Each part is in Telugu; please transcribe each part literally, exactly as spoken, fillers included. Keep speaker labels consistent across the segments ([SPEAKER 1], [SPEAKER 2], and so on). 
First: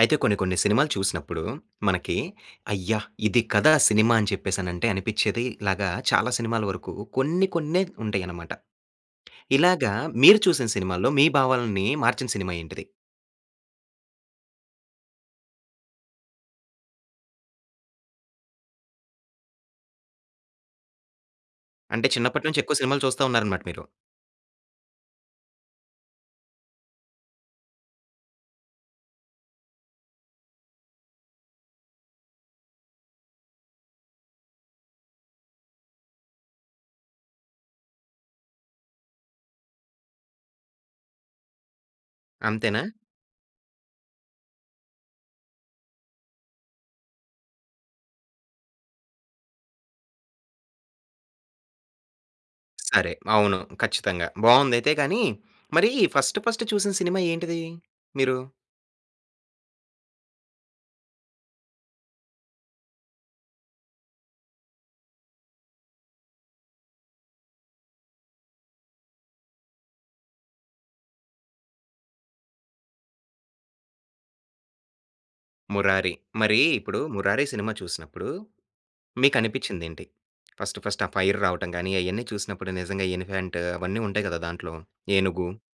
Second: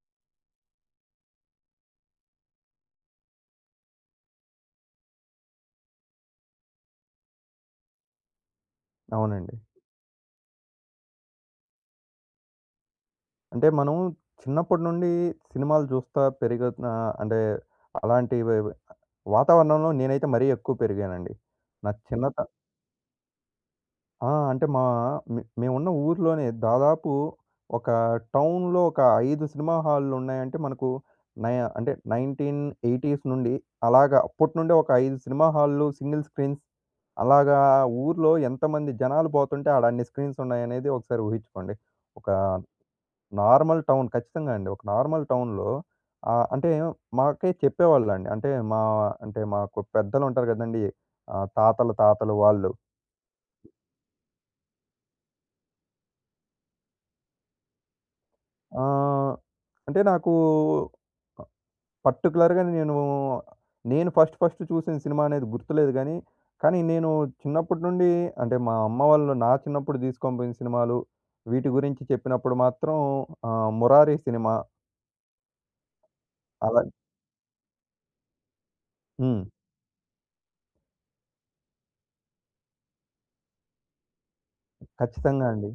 [SPEAKER 1] అయితే కొన్ని, కొన్ని సినిమాలు చూసినప్పుడు మనకి, అయ్యా! ఇది కదా సినిమా అని చెప్పేసనంటే అనిపిచేది. ఇలాగ చాలా సినిమాల వరకు కొన్ని కొన్నే ఉంటాయన్నమాట.
[SPEAKER 2] అవునండి.
[SPEAKER 1] ఇలాగ మీరు చూసిన సినిమాల్లో, మీ భావాల్ని మార్చిన సినిమా ఏంటిది?
[SPEAKER 2] అంటే మనం చిన్నప్పటినుండి సినిమాలు చూస్తా పెరుగుతున ఆహ్, అంటే, అలాంటివి వై వై వాతావరణంలో నేనైతే మరీ ఎక్కువ పెరిగానండి. నా
[SPEAKER 1] అంటే,
[SPEAKER 2] చిన్నత
[SPEAKER 1] చిన్నప్పటినుంచి ఎక్కువ సినిమాలు చూస్తా ఉన్నారన్నమాట మీరు.
[SPEAKER 2] ఆ! అంటే, మా మె మేమున్న ఊర్లోనే, దాదాపు ఒక టౌనులో ఒక, ఐదు సినిమా హాలులున్నాయంటే మనకు నై అంటే నైన్‌టీన్ ఎయిటీస్ నుండి, అలాగా అప్పటి నుండే ఒక ఐదు సినిమా హాల్లు సింగిల్ స్క్రీన్స్. అలాగా ఊర్లో ఎంతమంది జనాలు పోతుంటే, ఆడన్ని స్క్రీన్స్ ఉన్నాయనేది ఒకసారి ఊహించుకోండి. ఒక
[SPEAKER 1] అంతేనా?
[SPEAKER 2] నార్మల్ టౌన్ ఖచ్చితంగా అండి. ఒక నార్మల్ టౌన్‌లో ఆహ్, అంటే, మాకె చెప్పేవాళ్ళండి. అంటే మా అంటే మాకు పెద్దలు ఉంటారు గదండీ. ఆహ్, తాతల తాతలు వాళ్ళు.
[SPEAKER 1] సరే. అవును. ఖచ్చితంగా. బావుందైయితే గాని. మరీ, ఫస్ట్ ఫస్ట్ చూసిన సినిమా ఏంటిది మీరు?
[SPEAKER 2] ఆహ్, అంటే నాకు ప పర్టిక్యులర్‌గా నేను, నేను ఫస్ట్, ఫస్ట్ చూసిన సినిమా అనేది గుర్తులేదు గానీ, కానీ నేను చిన్నప్పటి నుండి అంటే, మా అమ్మ వాళ్ళు నా చిన్నప్పుడు దీసుకొనిపోయిన సినిమాలు, వీటి గురించి చెప్పినప్పుడు మాత్రం ఆహ్, 'మురారి' సినిమా.
[SPEAKER 1] 'మురారి.' మరీ
[SPEAKER 2] అలా
[SPEAKER 1] ఇప్పుడు 'మురారి' సినిమా చూసినప్పుడు,
[SPEAKER 2] హ్మ్.
[SPEAKER 1] మీకనిపిచ్చిందేంటి? ఫస్ట్, ఫస్ట్ ఆ ఫైర్ రావటం గాని, అయన్నీ చూసినప్పుడు నిజంగా ఎలిఫాంటు, అవన్నీ ఉంటాయి కదా! దాంట్లో
[SPEAKER 2] ఖచ్చితంగా
[SPEAKER 1] ఏనుగు.
[SPEAKER 2] అండి.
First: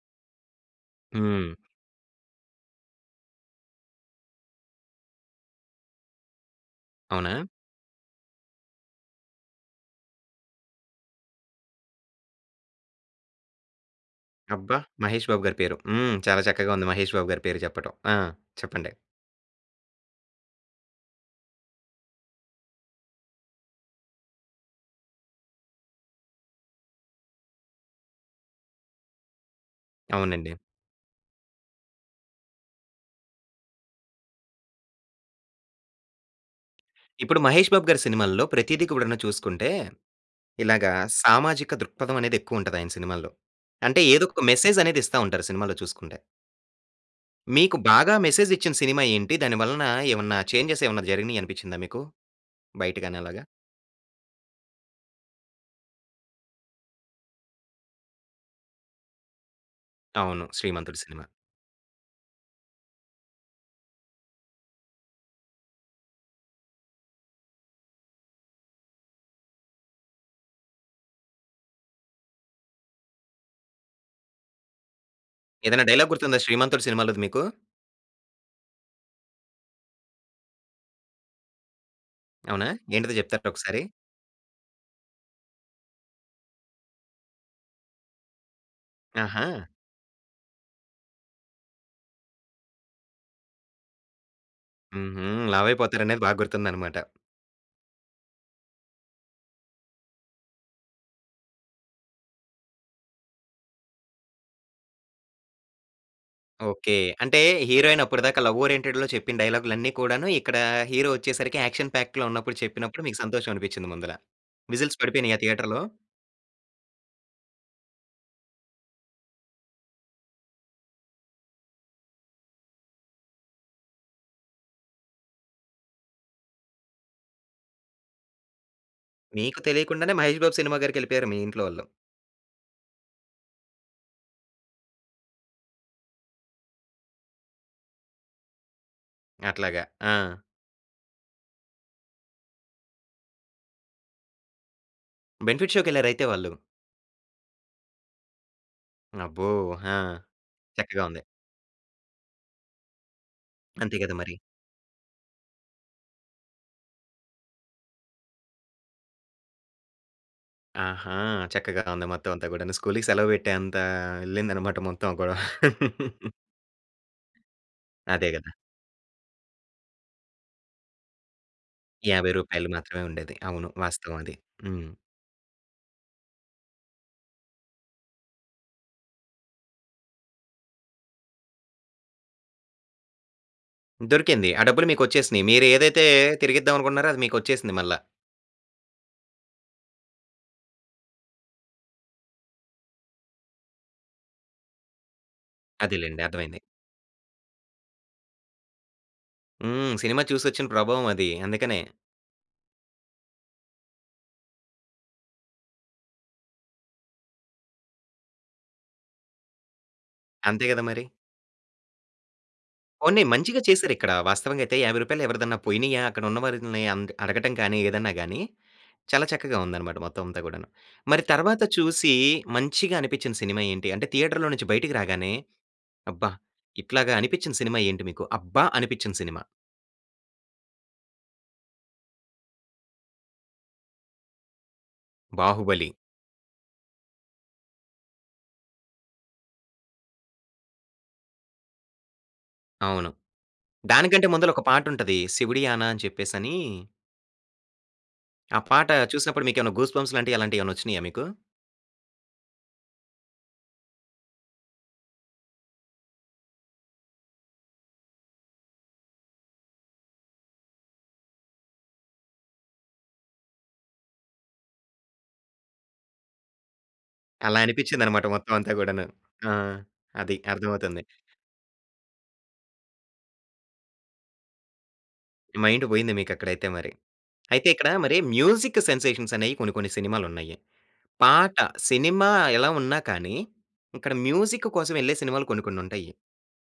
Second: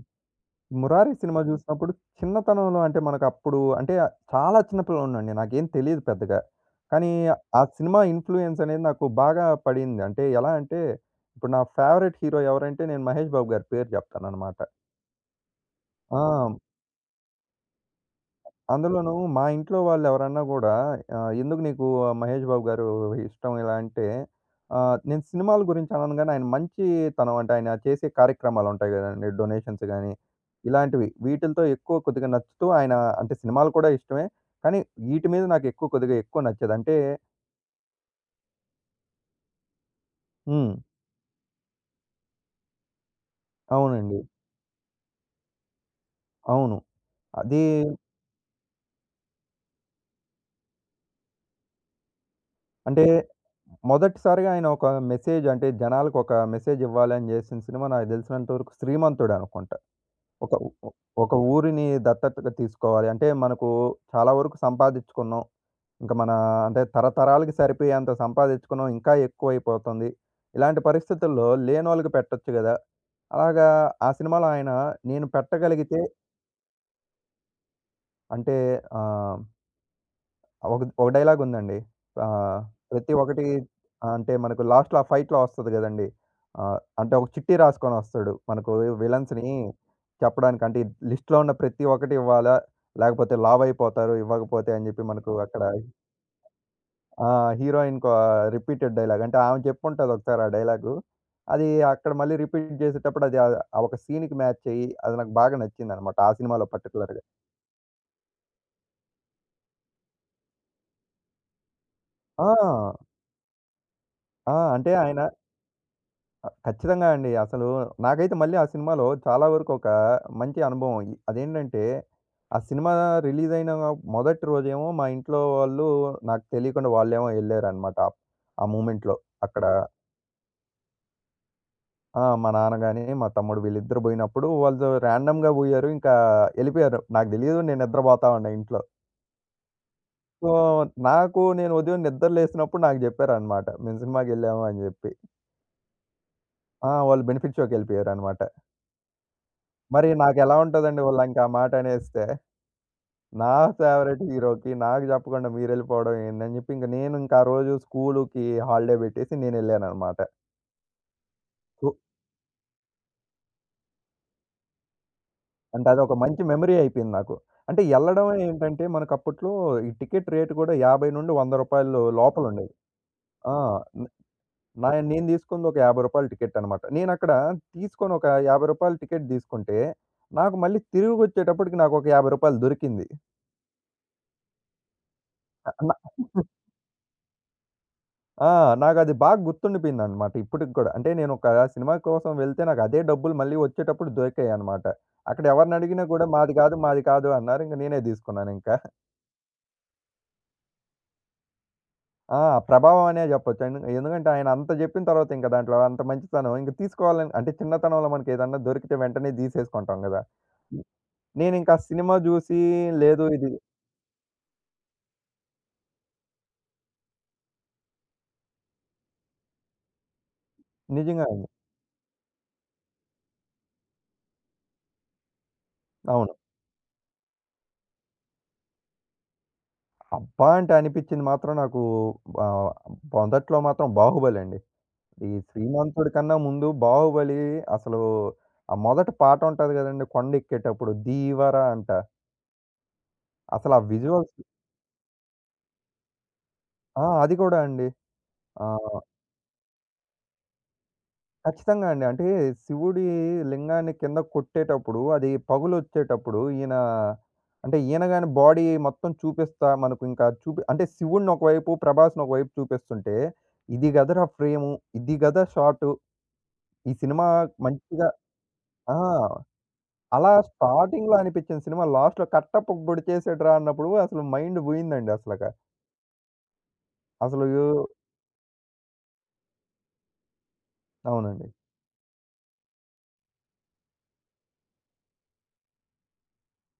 [SPEAKER 2] 'మురారి' సినిమా
[SPEAKER 1] హ్మ్.
[SPEAKER 2] చూసినప్పుడు చిన్నతనంలో అంటే, మనకప్పుడు అంటే చాలా చిన్న పిల్లోనండీ. నాకేం తెలీదు పెద్దగా. కానీ,
[SPEAKER 1] అవునా!
[SPEAKER 2] ఆ సినిమా ఇన్‌ఫ్లుయెన్స్ అనేది నాకు బాగా పడింది. అంటే, ఎలా అంటే ఇప్పుడు నా ఫేవరైట్ హీరో ఎవరంటే, నేను 'మహేష్ బాబు' గారి పేరు చెప్తాననమాట.
[SPEAKER 1] అబ్బా! మహేష్ బాబు గారి పేరు. హ్మ్. చాలా
[SPEAKER 2] ఆ!
[SPEAKER 1] చక్కగా ఉంది మహేష్ బాబు గారి పేరు చెప్పటం. ఆ! చెప్పండి.
[SPEAKER 2] అందులోను మా ఇంట్లో వాళ్ళు ఎవరన్నా కూడా, ఆహ్, "ఎందుకు నీకు మహేష్ బాబు గారు ఇష్టం," ఇలా అంటే ఆహ్, నేను సినిమాల గురించి అనను గాని, ఆయన మంచీతనం అంటే ఆయన చేసే కార్యక్రమాలుంటాయి కదండీ! డొనేషన్స్ గానీ,
[SPEAKER 1] అవునండి.
[SPEAKER 2] ఇలాంటివి వీటిలతో ఎక్కువ కొద్దిగా నచ్చుతూ ఆయనా అంటే సినిమాలు కూడా ఇష్టమే. కానీ, ఈటి మీద నాకు ఎక్కువ, కొద్దిగా ఎక్కువ నచ్చేదంటే
[SPEAKER 1] ఇప్పుడు, 'మహేష్ బాబు' గారి సినిమాల్లో ప్రతీది కూడాను చూసుకుంటే,
[SPEAKER 2] హ్మ్.
[SPEAKER 1] ఇలాగా సామాజిక దృక్పథమనేది ఎక్కువుంటది ఆయన సినిమాల్లో. అంటే,
[SPEAKER 2] అవునండి.
[SPEAKER 1] ఏదోక మెసేజనేది ఇస్తా ఉంటారు సినిమాల్లో చూసుకుంటే.
[SPEAKER 2] అవును. అదీ
[SPEAKER 1] మీకు బాగా మెసేజ్ ఇచ్చిన సినిమా ఏంటి? దాని వలన ఏమన్నా చేంజెస్ ఏమన్నా జరిగినాయనిపిచ్చిందా మీకూ?
[SPEAKER 2] అంటే,
[SPEAKER 1] బయటగాని అలాగా?
[SPEAKER 2] మొదటిసారిగా ఆయన ఒక మెసేజు అంటే, జనాలకు ఒక మెసేజివ్వాలని చేసిన సినిమా నాకు తెలిసినంతవరకు 'శ్రీమంతుడు' అనుకుంట.
[SPEAKER 1] అవును.
[SPEAKER 2] ఒక ఉ ఒ
[SPEAKER 1] 'శ్రీమంతుడు' సినిమా.
[SPEAKER 2] ఒక ఊరిని దత్తతగా తీసుకోవాలి. అంటే, మనకు చాలా వరకు సంపాదిచుకున్నాం. ఇంక మనా అంటే, తరతరాలకి సరిపోయేంత సంపాదిచ్చుకున్నాం ఇంకా ఎక్కువైపోతుంది. ఇలాంటి పరిస్థితుల్లో లేనోళ్ళకి పెట్టొచ్చు కదా! అలాగా ఆ సినిమాలో ఆయన నేను
[SPEAKER 1] ఏదన్నా
[SPEAKER 2] పెట్టగలిగితే
[SPEAKER 1] డైలాగ్ గుర్తుందా 'శ్రీమంతుడు' సినిమాలోది మీకు?
[SPEAKER 2] అంటే ఆహ్ ఒక ఒక డైలాగుందండి. ఆహ్,
[SPEAKER 1] అవునా? ఏంటిదో
[SPEAKER 2] ప్రతి ఒకటి
[SPEAKER 1] చెప్తారా ఒకసారి?
[SPEAKER 2] ఆహ్, అంటే మనకు లాస్ట్‌లో ఆ ఫైట్‌లో వస్తది కదండీ. ఆహ్, అంటే ఒక చిట్టీ రాసుకొని వస్తాడు. మనకు విలన్స్‌‌ని
[SPEAKER 1] ఆహా!
[SPEAKER 2] చెప్పడానికి అంటే, లిస్ట్‌లో ఉన్న ప్రతి ఒక్కటి ఇవ్వాల, లేకపోతే లావయిపోతారు ఇవ్వకపోతే అని చెప్పి
[SPEAKER 1] ఉహూ.
[SPEAKER 2] మనకు అక్కడ
[SPEAKER 1] లావైపోతారనేది బాగా గుర్తుందన్నమాట.
[SPEAKER 2] ఆ హీరోయిన్‌‌కు రిపీటెడ్ డైలాగ్. అంటే ఆమె చెప్పి ఉంటాది ఒకసారి ఆ డైలాగు. అది అక్కడ మళ్ళీ రిపీట్ చేసేటప్పుడు అది ఒక సీన్‌కి మ్యాచ్ అయ్యి అది నాకు బాగా నచ్చిందన్నమాట. ఆ సినిమాలో
[SPEAKER 1] ఓకే.
[SPEAKER 2] పర్టిక్యులర్‌గా.
[SPEAKER 1] అంటే హీరోయిన్ అప్పటిదాకా లవ్ ఓరియెంటెడ్‌లో చెప్పిన డైలాగులన్నీ కూడాను ఇక్కడ హీరో వచ్చేసరికి యాక్షన్ ప్యాక్‌లో ఉన్నప్పుడు
[SPEAKER 2] ఆ!
[SPEAKER 1] చెప్పినప్పుడు మీకు సంతోషం అనిపించింది ముందుల.
[SPEAKER 2] ఆ! అంటే
[SPEAKER 1] విజిల్స్
[SPEAKER 2] ఆయన
[SPEAKER 1] పడిపోయినాయా థియేటర్‌లో?
[SPEAKER 2] ఆ! ఖచ్చితంగా అండి. అసలు నాకైతే మళ్ళీ ఆ సినిమాలో చాలా వరకు ఒక మంచి అనుభవం. అదేంటంటే ఆ సినిమా రిలీజయిన మొదటి రోజేమో మా ఇంట్లో వాళ్ళు నాకు తెలియకుండా వాళ్ళేమో ఎళ్లారన్నమాట. ఆ మూమెంట్‌లో
[SPEAKER 1] మీకు
[SPEAKER 2] అక్కడ
[SPEAKER 1] తెలియకుండానే మహేష్ బాబు సినిమా గారికెళ్ళిపోయారు మీ ఇంట్లో వాళ్ళు.
[SPEAKER 2] ఆ! మా నాన్న గాని, మా తమ్ముడు వీళ్ళిద్దరూ బోయినప్పుడు వాళ్ళు ర్యాండమ్‌గా బోయారు. ఇంకా ఎళ్ళిపోయారు. నాకు తెలియదు నేను నిద్రపోతా ఉన్న ఇంట్లో.
[SPEAKER 1] అట్లాగా. ఆ!
[SPEAKER 2] సో, నాకూ నేను ఉదయం నిద్ర లేసినప్పుడు నాకు చెప్పారనమాట. మేము సినిమాకెళ్ళావా అని జెప్పి.
[SPEAKER 1] బెనిఫిట్ షోకెళ్ళారైతే వాళ్ళు.
[SPEAKER 2] ఆ! వాళ్ళు బెనిఫిట్ షోకెళ్ళిపోయారనమాట.
[SPEAKER 1] అబ్బో! ఆహా!
[SPEAKER 2] మరీ నాకెలా ఉంటదండి,
[SPEAKER 1] చక్కగా ఉంది.
[SPEAKER 2] వాళ్ళింక ఆ మాటనేస్తే? నా
[SPEAKER 1] అంతే గద
[SPEAKER 2] ఫేవరెట్
[SPEAKER 1] మరి!
[SPEAKER 2] హీరోకి, నాకు జెప్పకుండా మీరెళ్ళిపోవడమేందని జెప్పి, ఇంగ నేనింక ఆ రోజు స్కూలూకి హాలిడే బెట్టేసి నేనెళ్ళాననమాట.
[SPEAKER 1] ఆహా! చక్కగా
[SPEAKER 2] ఉ
[SPEAKER 1] ఉంది మొత్తవంతా గూడాను. స్కూలికి సెలవ పెట్టేంతా యెళ్ళిందనమాట మొత్తం ఆ గొడవ.
[SPEAKER 2] అంటే, అదొక మంచి మెమరీ అయిపోయింది నాకు. అంటే, యెళ్ళడం
[SPEAKER 1] అదే గదా!
[SPEAKER 2] ఏంటంటే, మనకప్పుట్లో ఈ టికెట్ రేటు గూడా యాభై నుండి వంద రూపాయల్లో
[SPEAKER 1] యాభై రూపాయలు
[SPEAKER 2] లోపలుండేది.
[SPEAKER 1] మాత్రమే ఉండేది.
[SPEAKER 2] ఆ!
[SPEAKER 1] అవును
[SPEAKER 2] మె
[SPEAKER 1] వాస్తవం అది. హ్మ్.
[SPEAKER 2] నాయి నేను తీసుకుందొక యాభై రూపాయల టికెట్టనమాట. నేనక్కడా తీసుకొనొకా యాభై రూపాయల టికెట్ దీసుకుంటే, నాకు మళ్ళీ తిరిగొచ్చేటప్పుడికి నాకొక యాభై రూపాయలు దొరికింది.
[SPEAKER 1] దొరికింది. ఆ డబ్బులు మీకొచ్చేసినియి.
[SPEAKER 2] ఆ! న
[SPEAKER 1] మీరేదైతే తిరిగిద్దావనుకున్నారో, అది మీకొచ్చేసింది మళ్ళా.
[SPEAKER 2] ఆ! నాకు అది బాగా గుర్తుండిపోయిందనమాట ఇప్పటికి గూడా. అంటే, నేనొకా సినిమా కోసం వెళ్తే, నాకదే డబ్బులు మళ్ళీ ఒచ్చేటప్పుడు దొరికాయనమాట. అక్కడ ఎవరినడిగినా
[SPEAKER 1] అదేలేండి.
[SPEAKER 2] గూడా మాది
[SPEAKER 1] అర్థమైంది.
[SPEAKER 2] గాదు, మాది కాదు అన్నారు. ఇంక నేనే దీసుకున్నానింక.
[SPEAKER 1] హ్మ్. సినిమా చూసొచ్చిన ప్రభావం అది అందుకనే.
[SPEAKER 2] ఆ! ప్రభావం అనే జెప్పొచ్చు. ఎంద్ ఎందుకంటే ఆయన అంత జెప్పిన తర్వాత ఇంక దాంట్లో అంత మంచితనం ఇంక తీసుకోవాలని అంటే చిన్నతనంలో మనకేదన్నా దొరికితే వెంటనే తీసేసుకుంటాం గదా!
[SPEAKER 1] అంతే గదా! మరి.
[SPEAKER 2] నేనింక సినిమా జూసి
[SPEAKER 1] పోనీ
[SPEAKER 2] లేదు ఇది
[SPEAKER 1] మంచిగా చేసారిక్కడ. వాస్తవంగైతే యాభై రూపాయలు ఎవరిదన్నా పోయినయా అక్కడ ఉన్నవారిదున్నయ అంద్ అడగటం కానీ ఏదైనా గానీ, చాలా చక్కగా ఉందన్నమాట మొత్తం అంతా గూడాను. మరి
[SPEAKER 2] నిజంగా అండి.
[SPEAKER 1] తర్వాత చూసి మంచిగా అనిపిచ్చిన సినిమా ఏంటి? అంటే థియేటర్‌లో నుంచి బయటికి రాగానే అబ్బా!
[SPEAKER 2] అవును.
[SPEAKER 1] ఇట్లాగా అనిపించిన సినిమా ఏంటి మీకు? అబ్బా! అనిపించిన సినిమా?
[SPEAKER 2] అబ్బా! అంటే అనిపిచ్చింది మాత్రం నాకు ఆహ్, మొదట్లో మాత్రం 'బాహుబలి' అండి. ఈ
[SPEAKER 1] 'బాహుబలి'.
[SPEAKER 2] 'శ్రీమంతుడి' కన్నా ముందు 'బాహుబలి' అసలు ఆ మొదటి పాట ఉంటది గదండీ! కొండెక్కేటప్పుడు 'ధీవ‌ర' అంట.
[SPEAKER 1] అవును.
[SPEAKER 2] అసలు ఆ
[SPEAKER 1] దానికంటే
[SPEAKER 2] విజువల్స్‌కి
[SPEAKER 1] ముందల ఒక పాట ఉంటది 'శివుడియానా' అని చెప్పేసనీ.
[SPEAKER 2] ఆ! అది గూడా అండి.
[SPEAKER 1] ఆ!
[SPEAKER 2] ఆ!
[SPEAKER 1] పాట చూసినప్పుడు మీకేమన్నా గూస్‌బంప్స్ లాంటియి అలాంటియేమన్నా వచ్చినాయా మీకు?
[SPEAKER 2] ఖచ్చితంగా అండి. అంటే శివుడి లింగాన్ని కింద కొట్టేటప్పుడు అది పగులొచ్చేటప్పుడు ఈయన అంటే ఈయన గానీ బాడీ మొత్తం చూపిస్తా మనకు ఇంకా చూపి అంటే శివుడ్ని ఒకవైపు 'ప్రభాస్‌ని' ఒకవైపు చూపిస్తుంటే, ఇది గదరా! ఫ్రేము, ఇది గదా! షాటు. ఈ సినిమా
[SPEAKER 1] అలా
[SPEAKER 2] మంచిగా
[SPEAKER 1] అనిపిచ్చిందన్నమాట మొత్తం అంతా
[SPEAKER 2] ఆ!
[SPEAKER 1] గూడాను. ఆ!
[SPEAKER 2] అలా
[SPEAKER 1] అది అర్థమవుతుంది.
[SPEAKER 2] స్టార్టింగ్‌లో అనిపిచ్చిన సినిమా, లాస్ట్‌లో కట్టప్ప పొడిచేసాడు‌రా అన్నప్పుడు అసలు మైండ్ బోయిందండి అసల‌కా.
[SPEAKER 1] మైండ్ పోయింది మీకు అక్కడైతే మరి.
[SPEAKER 2] అసలు యో
[SPEAKER 1] అయితే ఇక్కడ మరి మ్యూజిక్ సెన్సేషన్స్ అనేయి కొన్ని, కొన్ని సినిమాలు ఉన్నాయి.
[SPEAKER 2] అవునండి.
[SPEAKER 1] పాట సినిమా ఎలా ఉన్నా కానీ, ఇక్కడ మ్యూజిక్ కోసం వెళ్ళే సినిమాలు కొన్ని కొన్నుంటాయి.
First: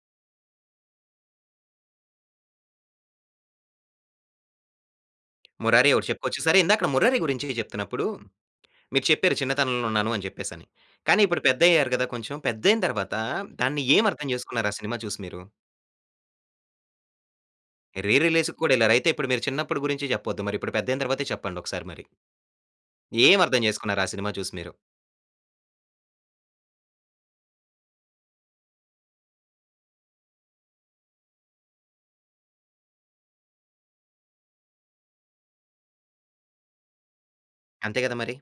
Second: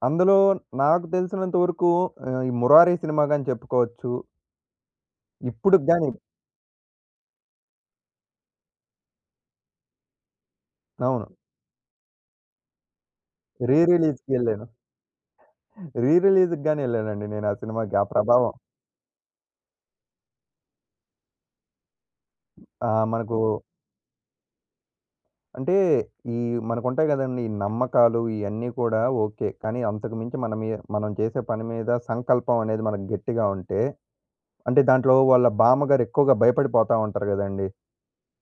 [SPEAKER 2] అందులో నాకు తెలిసినంత వరకూ ఆహ్, ఈ 'మురారి' సినిమా గానీ చెప్పుకోచ్చు. ఇప్పుడుకి
[SPEAKER 1] 'మురారి' ఒకటి
[SPEAKER 2] గానీ
[SPEAKER 1] చెప్పుకోవచ్చు సరే, ఇందాక 'మురారి' గురించి చెప్తున్నప్పుడు మీరు చెప్పారు చిన్నతనంలో ఉన్నాను అని చెప్పేసని. కానీ,
[SPEAKER 2] అవును.
[SPEAKER 1] ఇప్పుడు పెద్దయ్యారు కదా! కొంచెం. పెద్దైన తర్వాత,
[SPEAKER 2] రీ
[SPEAKER 1] దాన్ని ఏమర్థం
[SPEAKER 2] రిలీజ్‌‌కెళ్ళాను.
[SPEAKER 1] చేసుకున్నారు ఆ సినిమా చూసి మీరూ?
[SPEAKER 2] రీ రిలీజ్‌‌‌ గానీ వెళ్ళానండి నేనూ ఆ సినిమాకి, ఆ
[SPEAKER 1] రీ
[SPEAKER 2] ప్రభావం.
[SPEAKER 1] రిలీజ్‌కి కూడా వెళ్ళారు. అయితే, ఇప్పుడు మీరు చిన్నప్పుడు గురించి చెప్పొద్దు. మరి ఇప్పుడు పెద్దయిన తర్వాతే చెప్పండి ఒకసారి మరి.
[SPEAKER 2] ఆ! మనకూ
[SPEAKER 1] ఏమర్థం చేసుకున్నారు ఆ సినిమా చూసి మీరు?
[SPEAKER 2] అంటే ఈ మనకుంటాయి కదండీ! ఈ నమ్మకాలూ ఇయన్నీ కూడా ఓకె. కానీ, అంతకు మించి మన మి మనం చేసే పని మీద సంకల్పమనేది మనకు గట్టిగా ఉంటే అంటే దాంట్లో వాళ్ళ బామ్మగారెక్కువగా భయపడిపోతా ఉంటారు కదండీ!
[SPEAKER 1] అంతే కదా! మరీ.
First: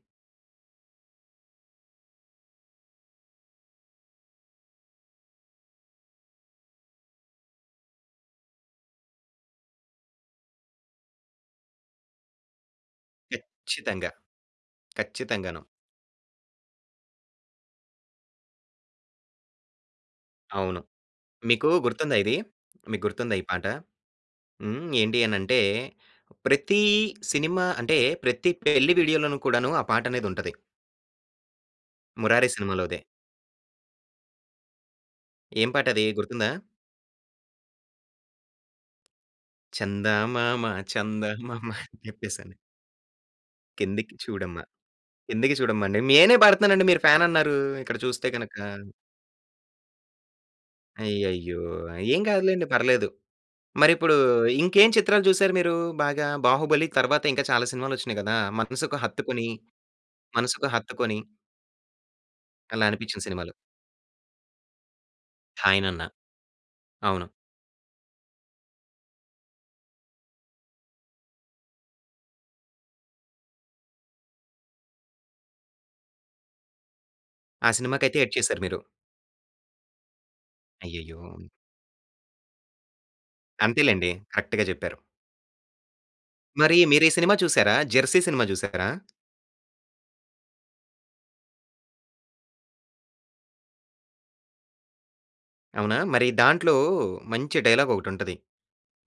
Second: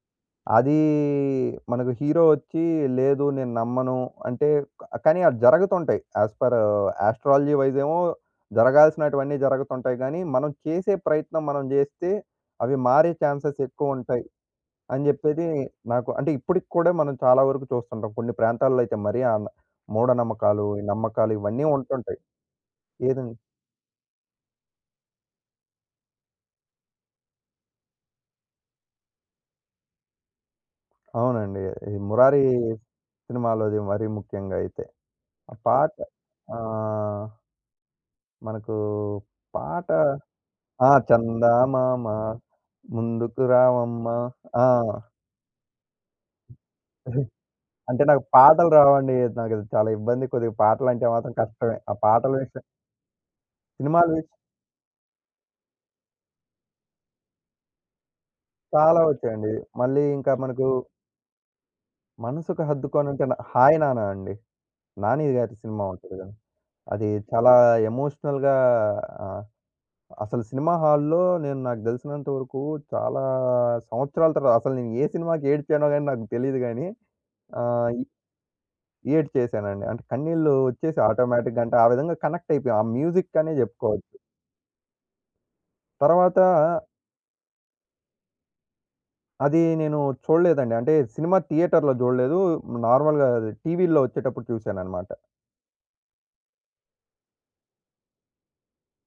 [SPEAKER 2] అదీ మనకు హీరో ఒచ్చీ, లేదూ నేనమ్మను అంటే కానీ, అవి జరగతుంటాయి. యాస్ ఫర్ ఆస్ట్రాలజీ వైసేమో, జరగాల్సినటివన్నీ జరగుతుంటాయి గానీ, మనం చేసే ప్రయత్నం మనం చేస్తే, అవి మారే ఛాన్సెస్
[SPEAKER 1] ఖచ్చితంగా,
[SPEAKER 2] ఎక్కువుంటాయి అని చెప్పేది
[SPEAKER 1] ఖచ్చితంగాను.
[SPEAKER 2] నాకు అంటే ఇప్పడికి కూడా మనం చాలా వరకు చూస్తుంటాం. కొన్ని ప్రాంతాల్లో అయితే మరి ఆన్ మూఢనమ్మకాలు,
[SPEAKER 1] అవును.
[SPEAKER 2] ఈ నమ్మకాలు ఇవన్నీ
[SPEAKER 1] మీకూ గుర్తుందా
[SPEAKER 2] ఉంటుంటాయి.
[SPEAKER 1] ఇది? మీకు
[SPEAKER 2] ఏదండి?
[SPEAKER 1] గుర్తుందా ఈ పాట? హ్మ్. ఏంటి అనంటే, ప్రతీ సినిమా అంటే ప్రతి పెళ్ళి వీడియోలోను కూడాను ఆ పాటనేదుంటది.
[SPEAKER 2] అవునండి. ఈ 'మురారీ'
[SPEAKER 1] 'మురారి' సినిమాలోదే.
[SPEAKER 2] సినిమాలోది మరీ ముఖ్యంగా అయితే. ఆ
[SPEAKER 1] ఏం
[SPEAKER 2] పాట
[SPEAKER 1] పాటదీ గుర్తుందా?
[SPEAKER 2] ఆహ్ మనకూ పాట,
[SPEAKER 1] చందామామ
[SPEAKER 2] ఆ!
[SPEAKER 1] చందామామ అని
[SPEAKER 2] చందమామ
[SPEAKER 1] చెప్పేసని.
[SPEAKER 2] ముందుకు రావమ్మ.
[SPEAKER 1] 'కిందికి చూడమ్మా.
[SPEAKER 2] ఆ!
[SPEAKER 1] కిందికి చూడమ్మా' అండి. నేనే పాడతన్నానండి, మీరు ఫ్యానన్నారూ ఇక్కడ
[SPEAKER 2] అంటే, నాకు
[SPEAKER 1] చూస్తే గనక.
[SPEAKER 2] పాటలు రావండీ. అది నాకది చాలా ఇబ్బంది. కొద్దిగా పాటలంటే మాత్రం
[SPEAKER 1] అయ్యయ్యో!
[SPEAKER 2] కష్టమే. ఆ
[SPEAKER 1] ఆహ్, ఏం
[SPEAKER 2] పాటల విషయం
[SPEAKER 1] కాదులేండి పర్లేదు.
[SPEAKER 2] సినిమాలు
[SPEAKER 1] మరిప్పుడూ
[SPEAKER 2] విష్
[SPEAKER 1] ఇంకేం చిత్రాలు చూశారు మీరూ బాగా? 'బాహుబలి' తర్వాత ఇంకా చాలా సినిమాలొచ్చినియి గదా! మనసుకు
[SPEAKER 2] చాలా
[SPEAKER 1] హత్తుకుని,
[SPEAKER 2] ఒచ్చాయండి. మళ్ళీ ఇంక మనకు
[SPEAKER 1] మనసుకు హత్తుకొని
[SPEAKER 2] మనసుకి
[SPEAKER 1] అలా అనిపిచ్చిన
[SPEAKER 2] హద్దుకోనంటేనా
[SPEAKER 1] సినిమాలు?
[SPEAKER 2] 'హాయ్ నాన్న' అండి. 'నానిగారి'
[SPEAKER 1] 'హాయ్
[SPEAKER 2] సినిమా
[SPEAKER 1] నాన్న'
[SPEAKER 2] ఉంటది గదా! అది
[SPEAKER 1] అవును.
[SPEAKER 2] చాలా ఎమోషనల్‌గా ఆహ్, అసలు సినిమా హాల్లో నేను నాకు దెలిసినంత వరుకూ చాలా సంవత్సరాల తర్వా అసలు నేను ఏ సినిమాకేడ్చానో గానీ, నాకు తెలీదు గానీ,
[SPEAKER 1] ఆ
[SPEAKER 2] ఆహ్, ఇ
[SPEAKER 1] సినిమాకైతే ఎడ్చెశారు మీరు.
[SPEAKER 2] ఏడ్చేశానండి. అంటే, కన్నీళ్ళూ ఒచ్చేశాయి
[SPEAKER 1] అయ్యయ్యో!
[SPEAKER 2] ఆటోమేటిక్‌గా. అంటే, ఆ విధంగా కనెక్టయిపోయాం, ఆ మ్యూజిక్‌కనే
[SPEAKER 1] అంతేలెండి.
[SPEAKER 2] జెప్పుకోవచ్చు.
[SPEAKER 1] కరక్ట్‌గా జెప్పారు.
[SPEAKER 2] తర్వాతా
[SPEAKER 1] మరీ మీరీ సినిమా చూశారా, 'జెర్సీ' సినిమా జూశారా?
[SPEAKER 2] అదీ నేనూ చూడలేదండి. అంటే, సినిమా థియేటర్‌లో జూడలేదూ. హ్మ్, నార్మల్‌గా అది టీవీల్లో ఒచ్చేటప్పుడు చూశాననమాట.
[SPEAKER 1] అవునా! మరి దాంట్లో మంచి డైలాగ్ ఒకటుంటది.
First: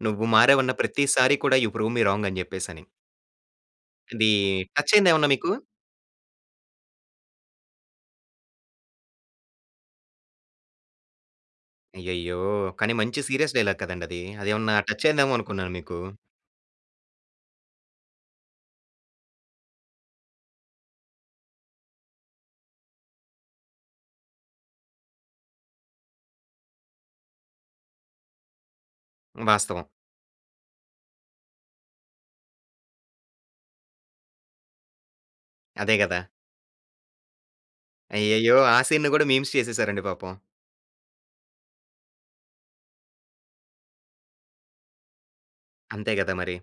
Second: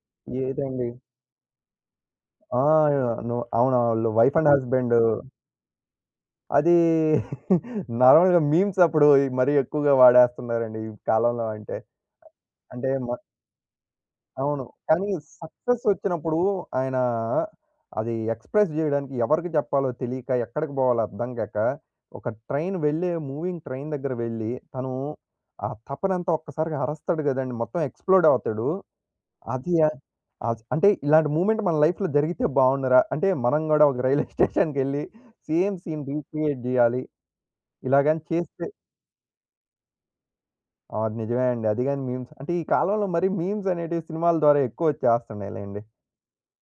[SPEAKER 1] "నువ్వు మారావన్న
[SPEAKER 2] ఏదండి?
[SPEAKER 1] ప్రతిసారి కూడా యు ప్రూవ్ మీ రాంగని"
[SPEAKER 2] ఆ!
[SPEAKER 1] జెప్పేసని.
[SPEAKER 2] ను అవునాళ్లు
[SPEAKER 1] ఇది
[SPEAKER 2] వైఫ్ అండ్ హస్బెండు.
[SPEAKER 1] టచయిందా ఏమన్నా మీకు?
[SPEAKER 2] అది నార్మల్‌గా మీమ్సప్పుడు ఇ మరీ ఎక్కువగా వాడేస్తున్నారండి ఈ కాలంలో అంటే.
[SPEAKER 1] అయ్యయ్యో!
[SPEAKER 2] అంటే,
[SPEAKER 1] కానీ
[SPEAKER 2] మ
[SPEAKER 1] మంచి సీరియస్ డైలాగ్ కదండది.
[SPEAKER 2] అవును.
[SPEAKER 1] అదేమన్నా
[SPEAKER 2] కానీ
[SPEAKER 1] టచయిందేమో అనుకున్నాను
[SPEAKER 2] సక్సెస్
[SPEAKER 1] మీకు.
[SPEAKER 2] వచ్చినప్పుడు, ఆయనా అది ఎక్స్‌ప్రెస్ జేయడానికి ఎవరికి జెప్పాలో తెలీక ఎక్కడికి బోవాలో అర్థం గాక, ఒక ట్రైన్ వెళ్లే మూవింగ్ ట్రైన్ దగ్గరకి వెళ్లి తను ఆ తపనంతా ఒక్కసారిగా అరస్తాడు గదండీ! మొత్తం ఎక్స్‌ప్లోడ్ అవుతాడు. అది
[SPEAKER 1] వాస్తవం.
[SPEAKER 2] య ఆస్ అంటే ఇలాంటి మూమెంట్ మన లైఫ్‌లో జరిగితే బావుండురా! అంటే మనం కూడా ఒక రైల్వే స్టేషన్‌కెళ్లి సేమ్
[SPEAKER 1] అదే
[SPEAKER 2] సీన్
[SPEAKER 1] గదా!
[SPEAKER 2] రిక్రియేట్ జేయాలి. ఇలాగని
[SPEAKER 1] అయ్యయ్యో!
[SPEAKER 2] చేస్తే
[SPEAKER 1] ఆ సీన్‌ని గూడా మీమ్స్ చేసేసారండి పాపం.
[SPEAKER 2] ఆ! అది నిజమే అండి. అది గాని మీమ్స్ అంటే, ఈ కాలంలో మరి మీమ్స్ అనేటివి సినిమాల ద్వారా ఎక్కువ వచ్చేస్తున్నాయిలెండి.
[SPEAKER 1] అంతే గదా మరి.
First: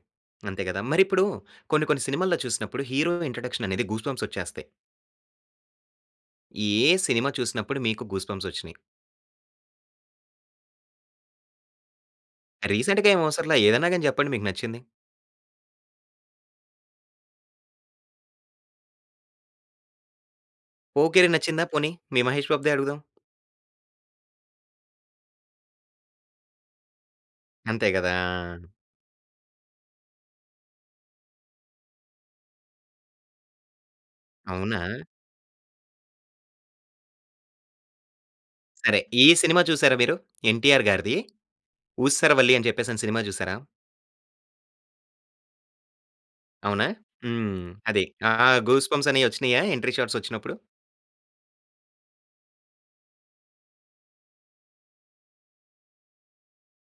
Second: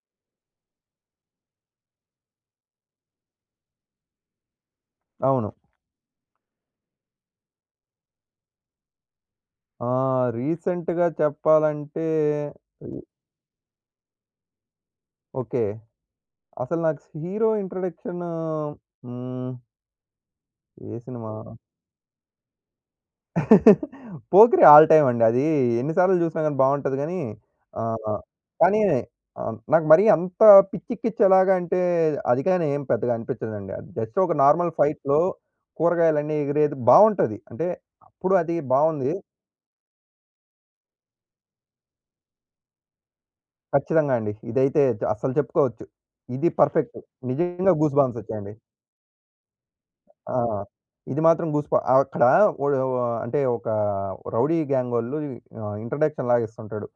[SPEAKER 1] అంతే గదా! మరిప్పుడు కొన్ని కొన్ని సినిమాల్లో చూసినప్పుడు హీరో ఇంట్రడక్షననేది గూస్‌బంప్స్ వచ్చేస్తాయి.
[SPEAKER 2] అవును.
[SPEAKER 1] ఏ సినిమా చూసినప్పుడు మీకు గూస్‌బంప్స్ వచ్చినియి?
[SPEAKER 2] ఆహ్, రీసెంట్‌గా చెప్పాలంటే
[SPEAKER 1] రీసెంట్‌గా ఏం అవసరం లా. ఏదైనా గాని జెప్పండి మీకు నచ్చింది?
[SPEAKER 2] ఓకే. అసలు నాకు స్ హీరో ఇన్‌ట్రడక్షనూ హ్మ్. ఏ
[SPEAKER 1] 'పోకిరి'
[SPEAKER 2] సినిమా?
[SPEAKER 1] నచ్చిందా? పోనీ. మీ 'మహేష్ బాబుదే' అడుగుదాం.
[SPEAKER 2] 'పోకిరి' ఆల్ టైమండి. అదీ ఎన్ని సార్లు జూసినా గాని బావుంటది గానీ.
[SPEAKER 1] అంతే గదా!
[SPEAKER 2] ఆహ్, కానీ, ఆహ్, నాకు మరీ అంత పిచ్చెకిచ్చేలాగా అంటే, అదికాని ఏం పెద్దగా అనిపిచ్చదండి. అది జస్ట్ ఒక నార్మల్
[SPEAKER 1] అవునా!
[SPEAKER 2] ఫైట్‌లో కూరగాయలన్నీ ఎగిరేది బావుంటది. అంటే, అప్పుడు అది
[SPEAKER 1] సరే.
[SPEAKER 2] బావుంది.
[SPEAKER 1] ఈ సినిమా చూసారా మీరు? 'ఎన్టీఆర్' గారిది 'ఊసరవల్లి' అని చెప్పేసని సినిమా చూసారా?
[SPEAKER 2] ఖచ్చితంగా అండి. ఇదైతే చ అస్సలు చెప్పుకోవచ్చు. ఇది
[SPEAKER 1] అవునా!
[SPEAKER 2] పర్ఫెక్టు.
[SPEAKER 1] హ్మ్.
[SPEAKER 2] నిజంగా
[SPEAKER 1] అది
[SPEAKER 2] గూస్‌బంప్స్
[SPEAKER 1] ఆహ్, ఆ
[SPEAKER 2] వచ్చాయండి.
[SPEAKER 1] గూస్‌బంప్స్ అనేయి వచ్చినియ, ఎంట్రి షార్ట్స్
[SPEAKER 2] ఆ!
[SPEAKER 1] వచ్చినప్పుడు?
[SPEAKER 2] ఇది మాత్రం గూస్‌బ ఆహ్, అక్కడ ఒడ వ అంటే, ఒక రౌడీ గ్యాంగొళ్ళు ఆహ్, ఇంట్రడక్షన్ లాగా ఇస్తుంటాడు.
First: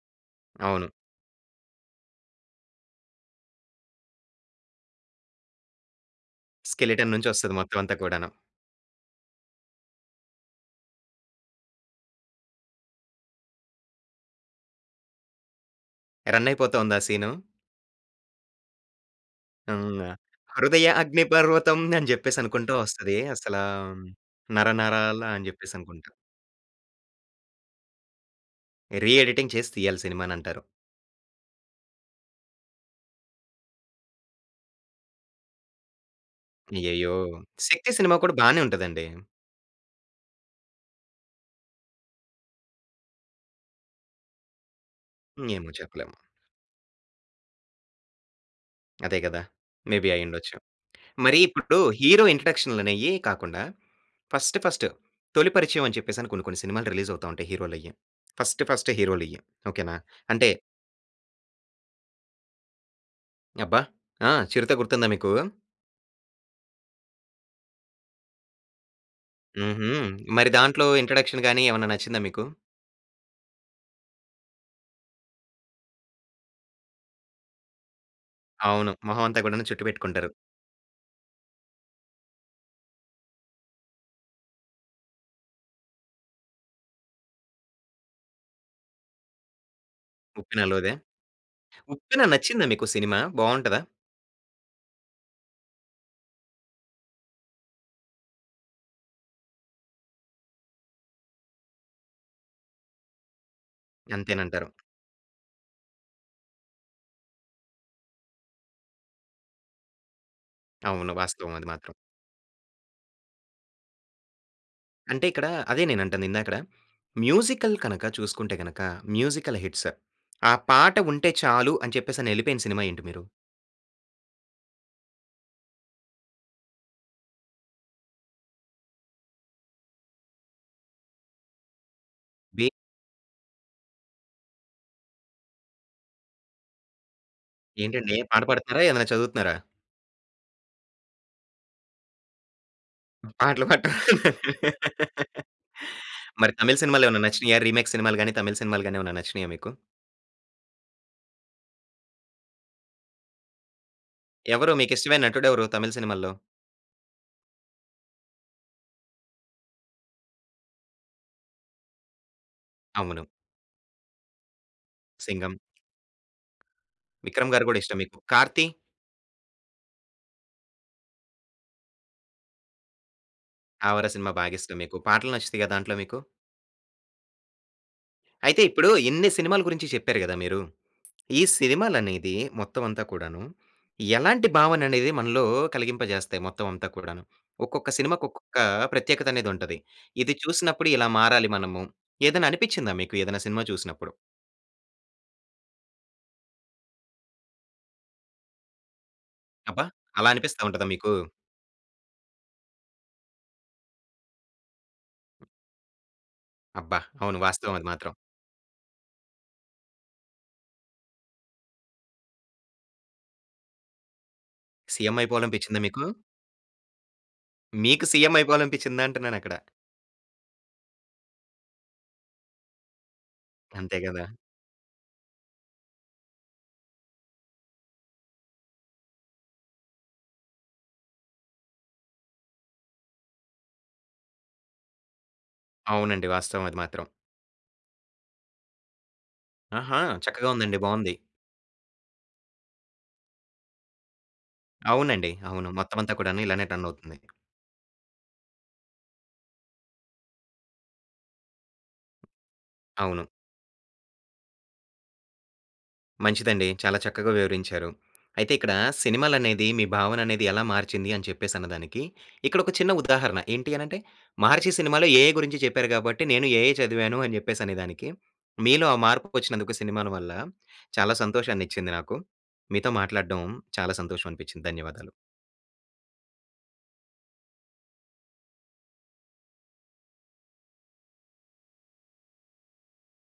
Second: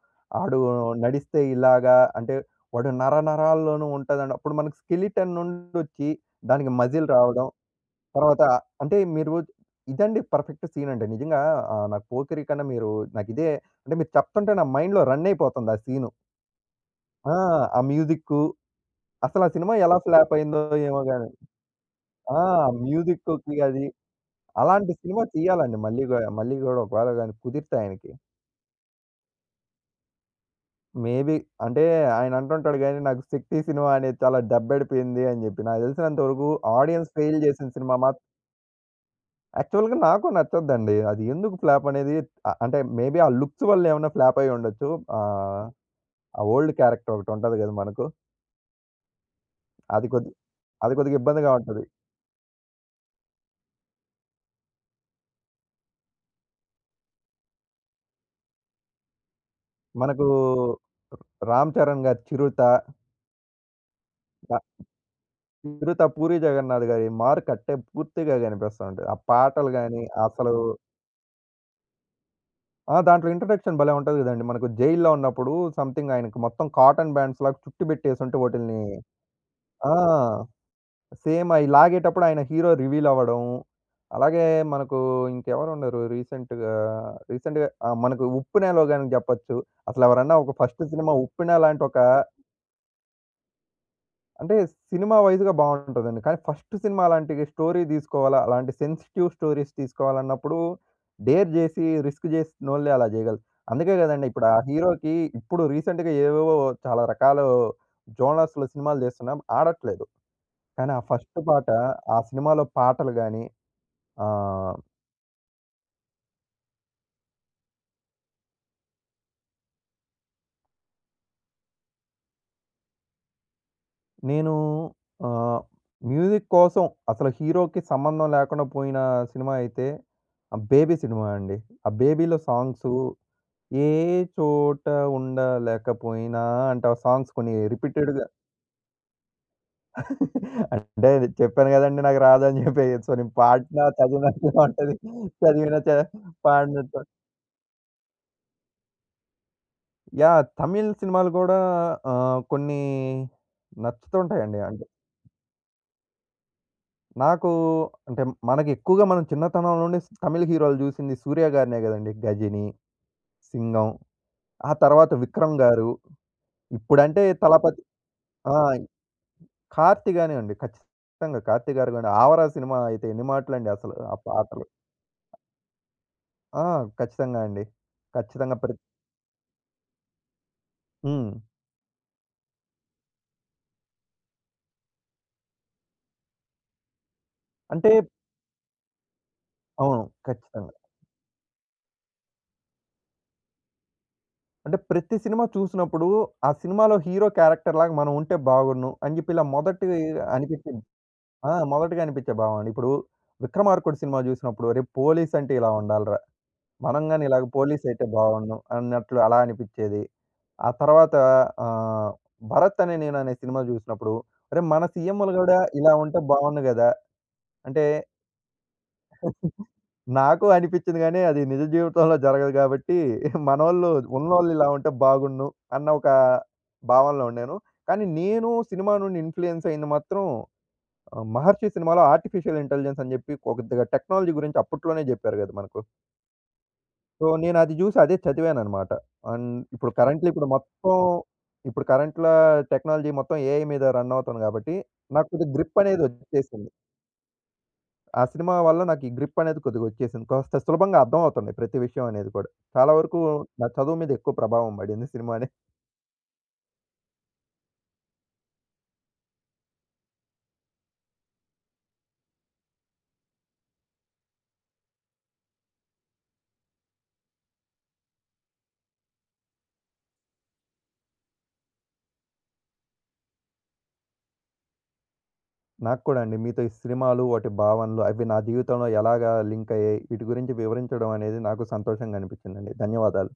[SPEAKER 2] ఆడు
[SPEAKER 1] అవును.
[SPEAKER 2] నడిస్తే ఇలాగా అంటే, వాడు నరనరాల్లోనూ ఉంటది అన్నప్పుడు, మనకి స్కెలెటన్ నుండొచ్చి దానికి మజిల్
[SPEAKER 1] స్కెలిటన్ నుంచి
[SPEAKER 2] రావడం.
[SPEAKER 1] వస్తది మొత్తం అంతా కూడాను.
[SPEAKER 2] తర్వాత, అంటే మీరు ఇదండి పర్ఫెక్ట్ సీనంటే, నిజంగా ఆహ్, నాకు 'పోకిరి' కన్నా, మీరు నాకిదే అంటే మీరు చెప్తంటే నా మైండ్‌లో రనైపోతుంది ఆ సీను.
[SPEAKER 1] రనైపోతూ ఉందా ఆ సీను?
[SPEAKER 2] ఆ! ఆ మ్యూజిక్కు. అస్సల ఆ సినిమా
[SPEAKER 1] హ్మ్,
[SPEAKER 2] ఎలా
[SPEAKER 1] ఆహ్,
[SPEAKER 2] ఫ్లాపయిందో
[SPEAKER 1] హృదయ
[SPEAKER 2] ఏమో గాని.
[SPEAKER 1] అగ్నిపర్వతం అని జెప్పేసి
[SPEAKER 2] ఆ!
[SPEAKER 1] అనుకుంటూ వస్తది.
[SPEAKER 2] మ్యుజిక్కుకి
[SPEAKER 1] అస్సలా
[SPEAKER 2] అది. అలాంటి సినిమా
[SPEAKER 1] 'నరనరాల' అని
[SPEAKER 2] తీయాలండి మళ్ళీ
[SPEAKER 1] జెప్పేసనుకుంటా.
[SPEAKER 2] గూడ, మళ్ళీ గూడ ఒకవేళ గాని కుదిరితే ఆయనకి.
[SPEAKER 1] రీ ఎడిటింగ్ చేసి తియ్యాలి సినిమానంటారు.
[SPEAKER 2] మేబీ. అంటే, ఆయనంటుంటాడు గానీ, నాకు 'శక్తి' సినిమా అనేది చాలా దెబ్బడిపోయింది అని జెప్పి. నాకు తెలిసినంత వరుకూ ఆడియన్స్
[SPEAKER 1] అయ్యయ్యో!
[SPEAKER 2] ఫెయిల్ జేసిన
[SPEAKER 1] 'శక్తి'
[SPEAKER 2] సినిమా
[SPEAKER 1] సినిమా
[SPEAKER 2] మాత్
[SPEAKER 1] కూడా బానే ఉంటదండి.
[SPEAKER 2] యాక్చువల్‌గా నాకు నచ్చద్దండి అదీ. ఎందుకు ప్లాపనేదీ అ అంటే, మేబీ ఆ లుక్స్ వల్లేవన్నా ఫ్లాపయ్యుండచ్చు. ఆహ్,
[SPEAKER 1] ఏమో చెప్పలేము.
[SPEAKER 2] ఆ ఓల్డ్ క్యారెక్టరొకటుంటది గదా! మనకు.
[SPEAKER 1] అదే గదా!
[SPEAKER 2] అది
[SPEAKER 1] మేబీ
[SPEAKER 2] కొద్ది
[SPEAKER 1] అయుండొచ్చు.
[SPEAKER 2] అది
[SPEAKER 1] మరీ
[SPEAKER 2] కొద్దిగిబ్బందిగా
[SPEAKER 1] ఇప్పుడూ
[SPEAKER 2] ఉంటది.
[SPEAKER 1] హీరో ఇంట్రడక్షన్‌లనేయీ కాకుండా, ఫస్ట్ ఫస్ట్ తొలి పరిచయం అని చెప్పేసని కొన్ని కొన్ని సినిమాలు రిలీజవుతా ఉంటాయి హీరోలయ్యి. First first హీరోలియ్యి. ఓకెనా?
[SPEAKER 2] మనకూ
[SPEAKER 1] అంటే
[SPEAKER 2] రామ్ చరణ్ గారి 'చిరుతా'.
[SPEAKER 1] అబ్బా! ఆ!
[SPEAKER 2] త
[SPEAKER 1] 'చిరుత' గుర్తుందా మీకూ?
[SPEAKER 2] 'చిరుత'. 'పూరి జగన్నాథ్' గారి మార్కట్టే పూర్తిగా గనిపిస్తా ఉంటది. ఆ పాటలు
[SPEAKER 1] హుహు.
[SPEAKER 2] గానీ,
[SPEAKER 1] మరి
[SPEAKER 2] అసలూ
[SPEAKER 1] దాంట్లో ఇంట్రడక్షన్‌ గానీ, ఏమన్నా నచ్చిందా మీకు?
[SPEAKER 2] ఆ! దాంట్లో ఇంట్రడక్షన్ భలే ఉంటది గదండీ! మనకు జైల్లో ఉన్నప్పుడూ, సమ్‌థింగ్ ఆయనకి మొత్తం కాటన్ బ్యాండ్స్‌లాగా చుట్టి బెట్టేసుంటే, వాటిల్ని
[SPEAKER 1] అవును. మొహవంతా కూడాను చుట్టి
[SPEAKER 2] ఆ!
[SPEAKER 1] పెట్టుకుంటారు.
[SPEAKER 2] సేమయి లాగేటప్పుడు ఆయన హీరో రివీలవడం, అలాగే మనకూ ఇంకెవరున్నరు రీసెంట్‌గా? రీసెంట్‌గా ఆహ్, మనకు 'ఉప్పెన'లో గానీ జెప్పచ్చు. అసలెవరన్నా ఒక
[SPEAKER 1] 'ఉప్పెన‌'
[SPEAKER 2] ఫస్ట్
[SPEAKER 1] లోదా?
[SPEAKER 2] సినిమా 'ఉప్పెన' లాంటొకా
[SPEAKER 1] 'ఉప్పెన' నచ్చిందా మీకు సినిమా? బావుంటదా?
[SPEAKER 2] అంటే, సినిమా వైజ్‌గా బావుంటదండి. కానీ, ఫస్ట్ సినిమా అలాంటి స్టోరీ తీసుకోవాలా! అలాంటి సెన్సిటివ్ స్టోరీస్ తీసుకోవాలన్నప్పుడు, డేర్ జేసి రిస్క్ చేసినోళ్ళే అలా చేయగలరు. అందుకే గదండీ, ఇప్పుడు ఆ
[SPEAKER 1] అంతేనంటారు.
[SPEAKER 2] హీరోకి ఇప్పుడు రీసెంట్‌‌గా ఏవేవో చాలా రకాలు జోనర్స్‌లో సినిమాలు జేస్తున్నాం ఆడట్లేదు. కానీ, ఆ
[SPEAKER 1] అవును.
[SPEAKER 2] ఫస్ట్
[SPEAKER 1] వాస్తవం అది
[SPEAKER 2] పాట
[SPEAKER 1] మాత్రం.
[SPEAKER 2] ఆ సినిమాలో పాటలు గాని ఆహ్
[SPEAKER 1] అంటే, ఇక్కడ అదే నేనంటంది. ఇందాక‌డ మ్యూజికల్ కనక చూసుకుంటే గనక, మ్యూజికల్ హిట్స్ ఆ పాట ఉంటె చాలు, అని చెప్పేసనెళ్ళిపోయిన సినిమా ఏంటి మీరు?
[SPEAKER 2] నేను ఆహ్, మ్యూజిక్ కోసం, అసలు హీరోకి సంబంధం లేకుండా పోయిన సినిమా అయితే ఆహ్, 'బేబీ' సినిమా అండి. ఆ 'బేబీలో'
[SPEAKER 1] బే
[SPEAKER 2] సాంగ్సు 'ఏ చోట ఉండలేకపోయినా!' అంటే, ఆ సాంగ్స్ కొన్ని
[SPEAKER 1] ఏంటండి
[SPEAKER 2] రిపీటెడ్‌గా
[SPEAKER 1] పాట పాడుతున్నారా? ఏదైనా చదువుతున్నారా?
[SPEAKER 2] అంటే, అది చెప్పాను కదండీ! నాకు రాదని చెప్పేయ్యొచ్చు, నేను
[SPEAKER 1] పాటలు
[SPEAKER 2] పాడిన
[SPEAKER 1] పాడటం
[SPEAKER 2] చదివినట్టే ఉంటది. చదివిన చ
[SPEAKER 1] మరి తమిళ్
[SPEAKER 2] పాడిన‌ట్టు
[SPEAKER 1] సినిమాలేవన్నా నచ్చినియా? రిమేక్ సినిమాలు గాని, తమిళ్ సినిమాలు గాని ఏవన్న నచ్చినీయా మీకు?
[SPEAKER 2] యాహ్! తమిళ్ సినిమాలు గూడా అహ్, కొన్నీ నచ్చుతుంటాయండి.
[SPEAKER 1] ఎవరు
[SPEAKER 2] అంటే
[SPEAKER 1] మీకిష్టమైన నటుడెవరు, తమిళ్ సినిమాల్లో?
[SPEAKER 2] నాకూ అంటే, మనకెక్కువుగా మనం చిన్నతనం నుండి స్ తమిళ్ హీరోలు జూసింది 'సూర్య' గారినే గదండి. 'గజిని',
[SPEAKER 1] అవును.
[SPEAKER 2] 'సింగం'. ఆ తర్వాత
[SPEAKER 1] 'సింగం'.
[SPEAKER 2] 'విక్రమ్‌గారు.' ఇప్పుడంటే
[SPEAKER 1] 'విక్రమ్‌‌గారు' గూడా
[SPEAKER 2] తలపతి
[SPEAKER 1] ఇష్టం మీకు.
[SPEAKER 2] ఆ!
[SPEAKER 1] కార్తీ?
[SPEAKER 2] 'కార్తీ' గానివండి. ఖచ్చితంగా. 'కార్తీగారు' గూడా. 'ఆవారా' సినిమా అయితే ఎన్ని మాటులండి అసలు,
[SPEAKER 1] 'ఆవారా'
[SPEAKER 2] ఆ
[SPEAKER 1] సినిమా
[SPEAKER 2] పాటలు.
[SPEAKER 1] బాగిష్టం మీకు. పాటలు నచ్చుతయిగా దాంట్లో మీకు?
[SPEAKER 2] ఆ! ఖచ్చితంగా అండి. ఖచ్చితంగా
[SPEAKER 1] అయితే
[SPEAKER 2] ప్రత్
[SPEAKER 1] ఇప్పుడూ, ఇన్ని సినిమాలు గురించి చెప్పారు గదా! మీరు,
[SPEAKER 2] హ్మ్.
[SPEAKER 1] ఈ సినిమాలనేది మొత్తం అంతా కూడాను, ఎలాంటి భావననేది మనలో కలిగింపజేస్తాయి మొత్తం అంతా కూడాను? ఒక్కొక్క
[SPEAKER 2] అంటే
[SPEAKER 1] సినిమాకొక్కొక్కా ప్రత్యేకతనేదుంటది.
[SPEAKER 2] అవును.
[SPEAKER 1] ఇది
[SPEAKER 2] ఖచ్చితంగా.
[SPEAKER 1] చూసినప్పుడు ఇలా మారాలి మనము, ఏదన్ననిపిచ్చిందా మీకు ఏదన్నా సినిమా చూసినప్పుడు?
[SPEAKER 2] అంటే, ప్రతి సినిమా చూసినప్పుడూ, ఆ సినిమాలో హీరో క్యారెక్టర్‌ లాగా మనవుంటే బావున్ను, అని జెప్పి ఇలా
[SPEAKER 1] అబ్బా!
[SPEAKER 2] మొదటీ
[SPEAKER 1] అలా అనిపిస్తా
[SPEAKER 2] అనిపిచ్చింది.
[SPEAKER 1] ఉంటదా మీకు?
[SPEAKER 2] ఆ! మొదటిగా అనిపిచ్చే భావన. ఇప్పుడూ 'విక్రమార్కుడు' సినిమా జూసినప్పుడు, అరె, పోలీసంటే ఇలా ఉండాలిరా.
[SPEAKER 1] అబ్బా!
[SPEAKER 2] మనం గానీ
[SPEAKER 1] అవును.
[SPEAKER 2] ఇలాగా
[SPEAKER 1] వాస్తవం అది
[SPEAKER 2] పోలీసయితే
[SPEAKER 1] మాత్రం.
[SPEAKER 2] బావుండును అన్నట్లు అలా అనిపిచ్చేది. ఆ తర్వాతా ఆహ్, 'భరత్ అనే నేను' అనే సినిమా జూసినప్పుడు, అరే, మన
[SPEAKER 1] సీఎం
[SPEAKER 2] సీఎంలు గూడా
[SPEAKER 1] అయిపోవాలనిపిచ్చిందా
[SPEAKER 2] ఇలా
[SPEAKER 1] మీకు?
[SPEAKER 2] ఉంటే బావుండు గదా! అంటే
[SPEAKER 1] మీకు సీఎం అయిపోవాలనిపిచ్చిందా అంటున్నానక్కడ.
[SPEAKER 2] నాకూ అనిపిచ్చింది గానీ, అది నిజ జీవితంలో జరగదు గాబట్టీ, మనోళ్ళు,
[SPEAKER 1] అంతే గదా!
[SPEAKER 2] ఉన్నోళ్ళిలా ఉంటే బాగున్ను, అన్న ఒకా భావనలో ఉండేను, కానీ నేనూ సినిమా నుండి ఇన్‌ఫ్లూయెన్సయ్యింది మాత్రం ఆహ్, 'మహర్షి' సినిమాలో ఆర్టిఫిషియల్ ఇంటెలిజెన్స్ అని జెప్పి పో కొద్దిగా టెక్నాలజీ గురించి అప్పుట్లోనే జెప్పారు గద మనకు.
[SPEAKER 1] అవునండి. వాస్తవమది మాత్రం.
[SPEAKER 2] సో, నేనది జూసి, అదే చదివాననమాట. అన్ ఇప్పుడు
[SPEAKER 1] ఆహా!
[SPEAKER 2] కరంట్లీ ఇప్పుడు
[SPEAKER 1] చక్కగా ఉందండి.
[SPEAKER 2] మొత్తం,
[SPEAKER 1] బావుంది.
[SPEAKER 2] ఇప్పుడు కరంట్‌లా టెక్నాలజీ మొత్తం ఏఐ మీద రన్నవుతోంది గాబట్టి, నాకు
[SPEAKER 1] అవునండి.
[SPEAKER 2] కొద్దిగ
[SPEAKER 1] అవును.
[SPEAKER 2] గ్రిప్పనేది
[SPEAKER 1] మొత్తమంతా కూడాను ఇలానే
[SPEAKER 2] ఒచ్చేసింది.
[SPEAKER 1] రన్నవుతుంది.
[SPEAKER 2] ఆ సినిమా వల్ల నాకీ గ్రిప్పనేది కొద్దిగొచ్చేసింది. కాస్త సులభంగా అర్థమవుతంది, ప్రతి విషయం అనేది కూడా. చాలా వరుకూ
[SPEAKER 1] అవును.
[SPEAKER 2] నా చదువు మీదెక్కువ ప్రభావం బడింది సినిమానే.
[SPEAKER 1] మంచిదండి. చాలా చక్కగా వివరించారు. అయితే ఇక్కడా, సినిమాలనేది మీ భావననేది ఎలా మార్చింది అని చెప్పేసన్నదానికి, ఇక్కడొక చిన్న ఉదాహరణ. ఏంటి అనంటే, 'మహర్షి' సినిమాలో ఏఐ గురించి చెప్పారు గాబట్టి, నేను ఏఐ చదివాను అని జెప్పేసనేదానికి, మీలో ఆ మార్పుకొచ్చినందుకు సినిమాల వల్ల, చాలా సంతోషాన్నిచ్చింది నాకు. మీతో మాట్లాడడం చాలా సంతోషం అనిపిచ్చింది. ధన్యవాదాలు.
[SPEAKER 2] నాకు కూడా అండి. మీతో ఈ సినిమాలు, వాటి భావనలు, అవి నా జీవితంలో ఎలాగా లింకయ్యాయి. వీటి గురించి వివరించడం అనేది నాకు సంతోషంగనిపిచ్చిందండి. ధన్యవాదాలు.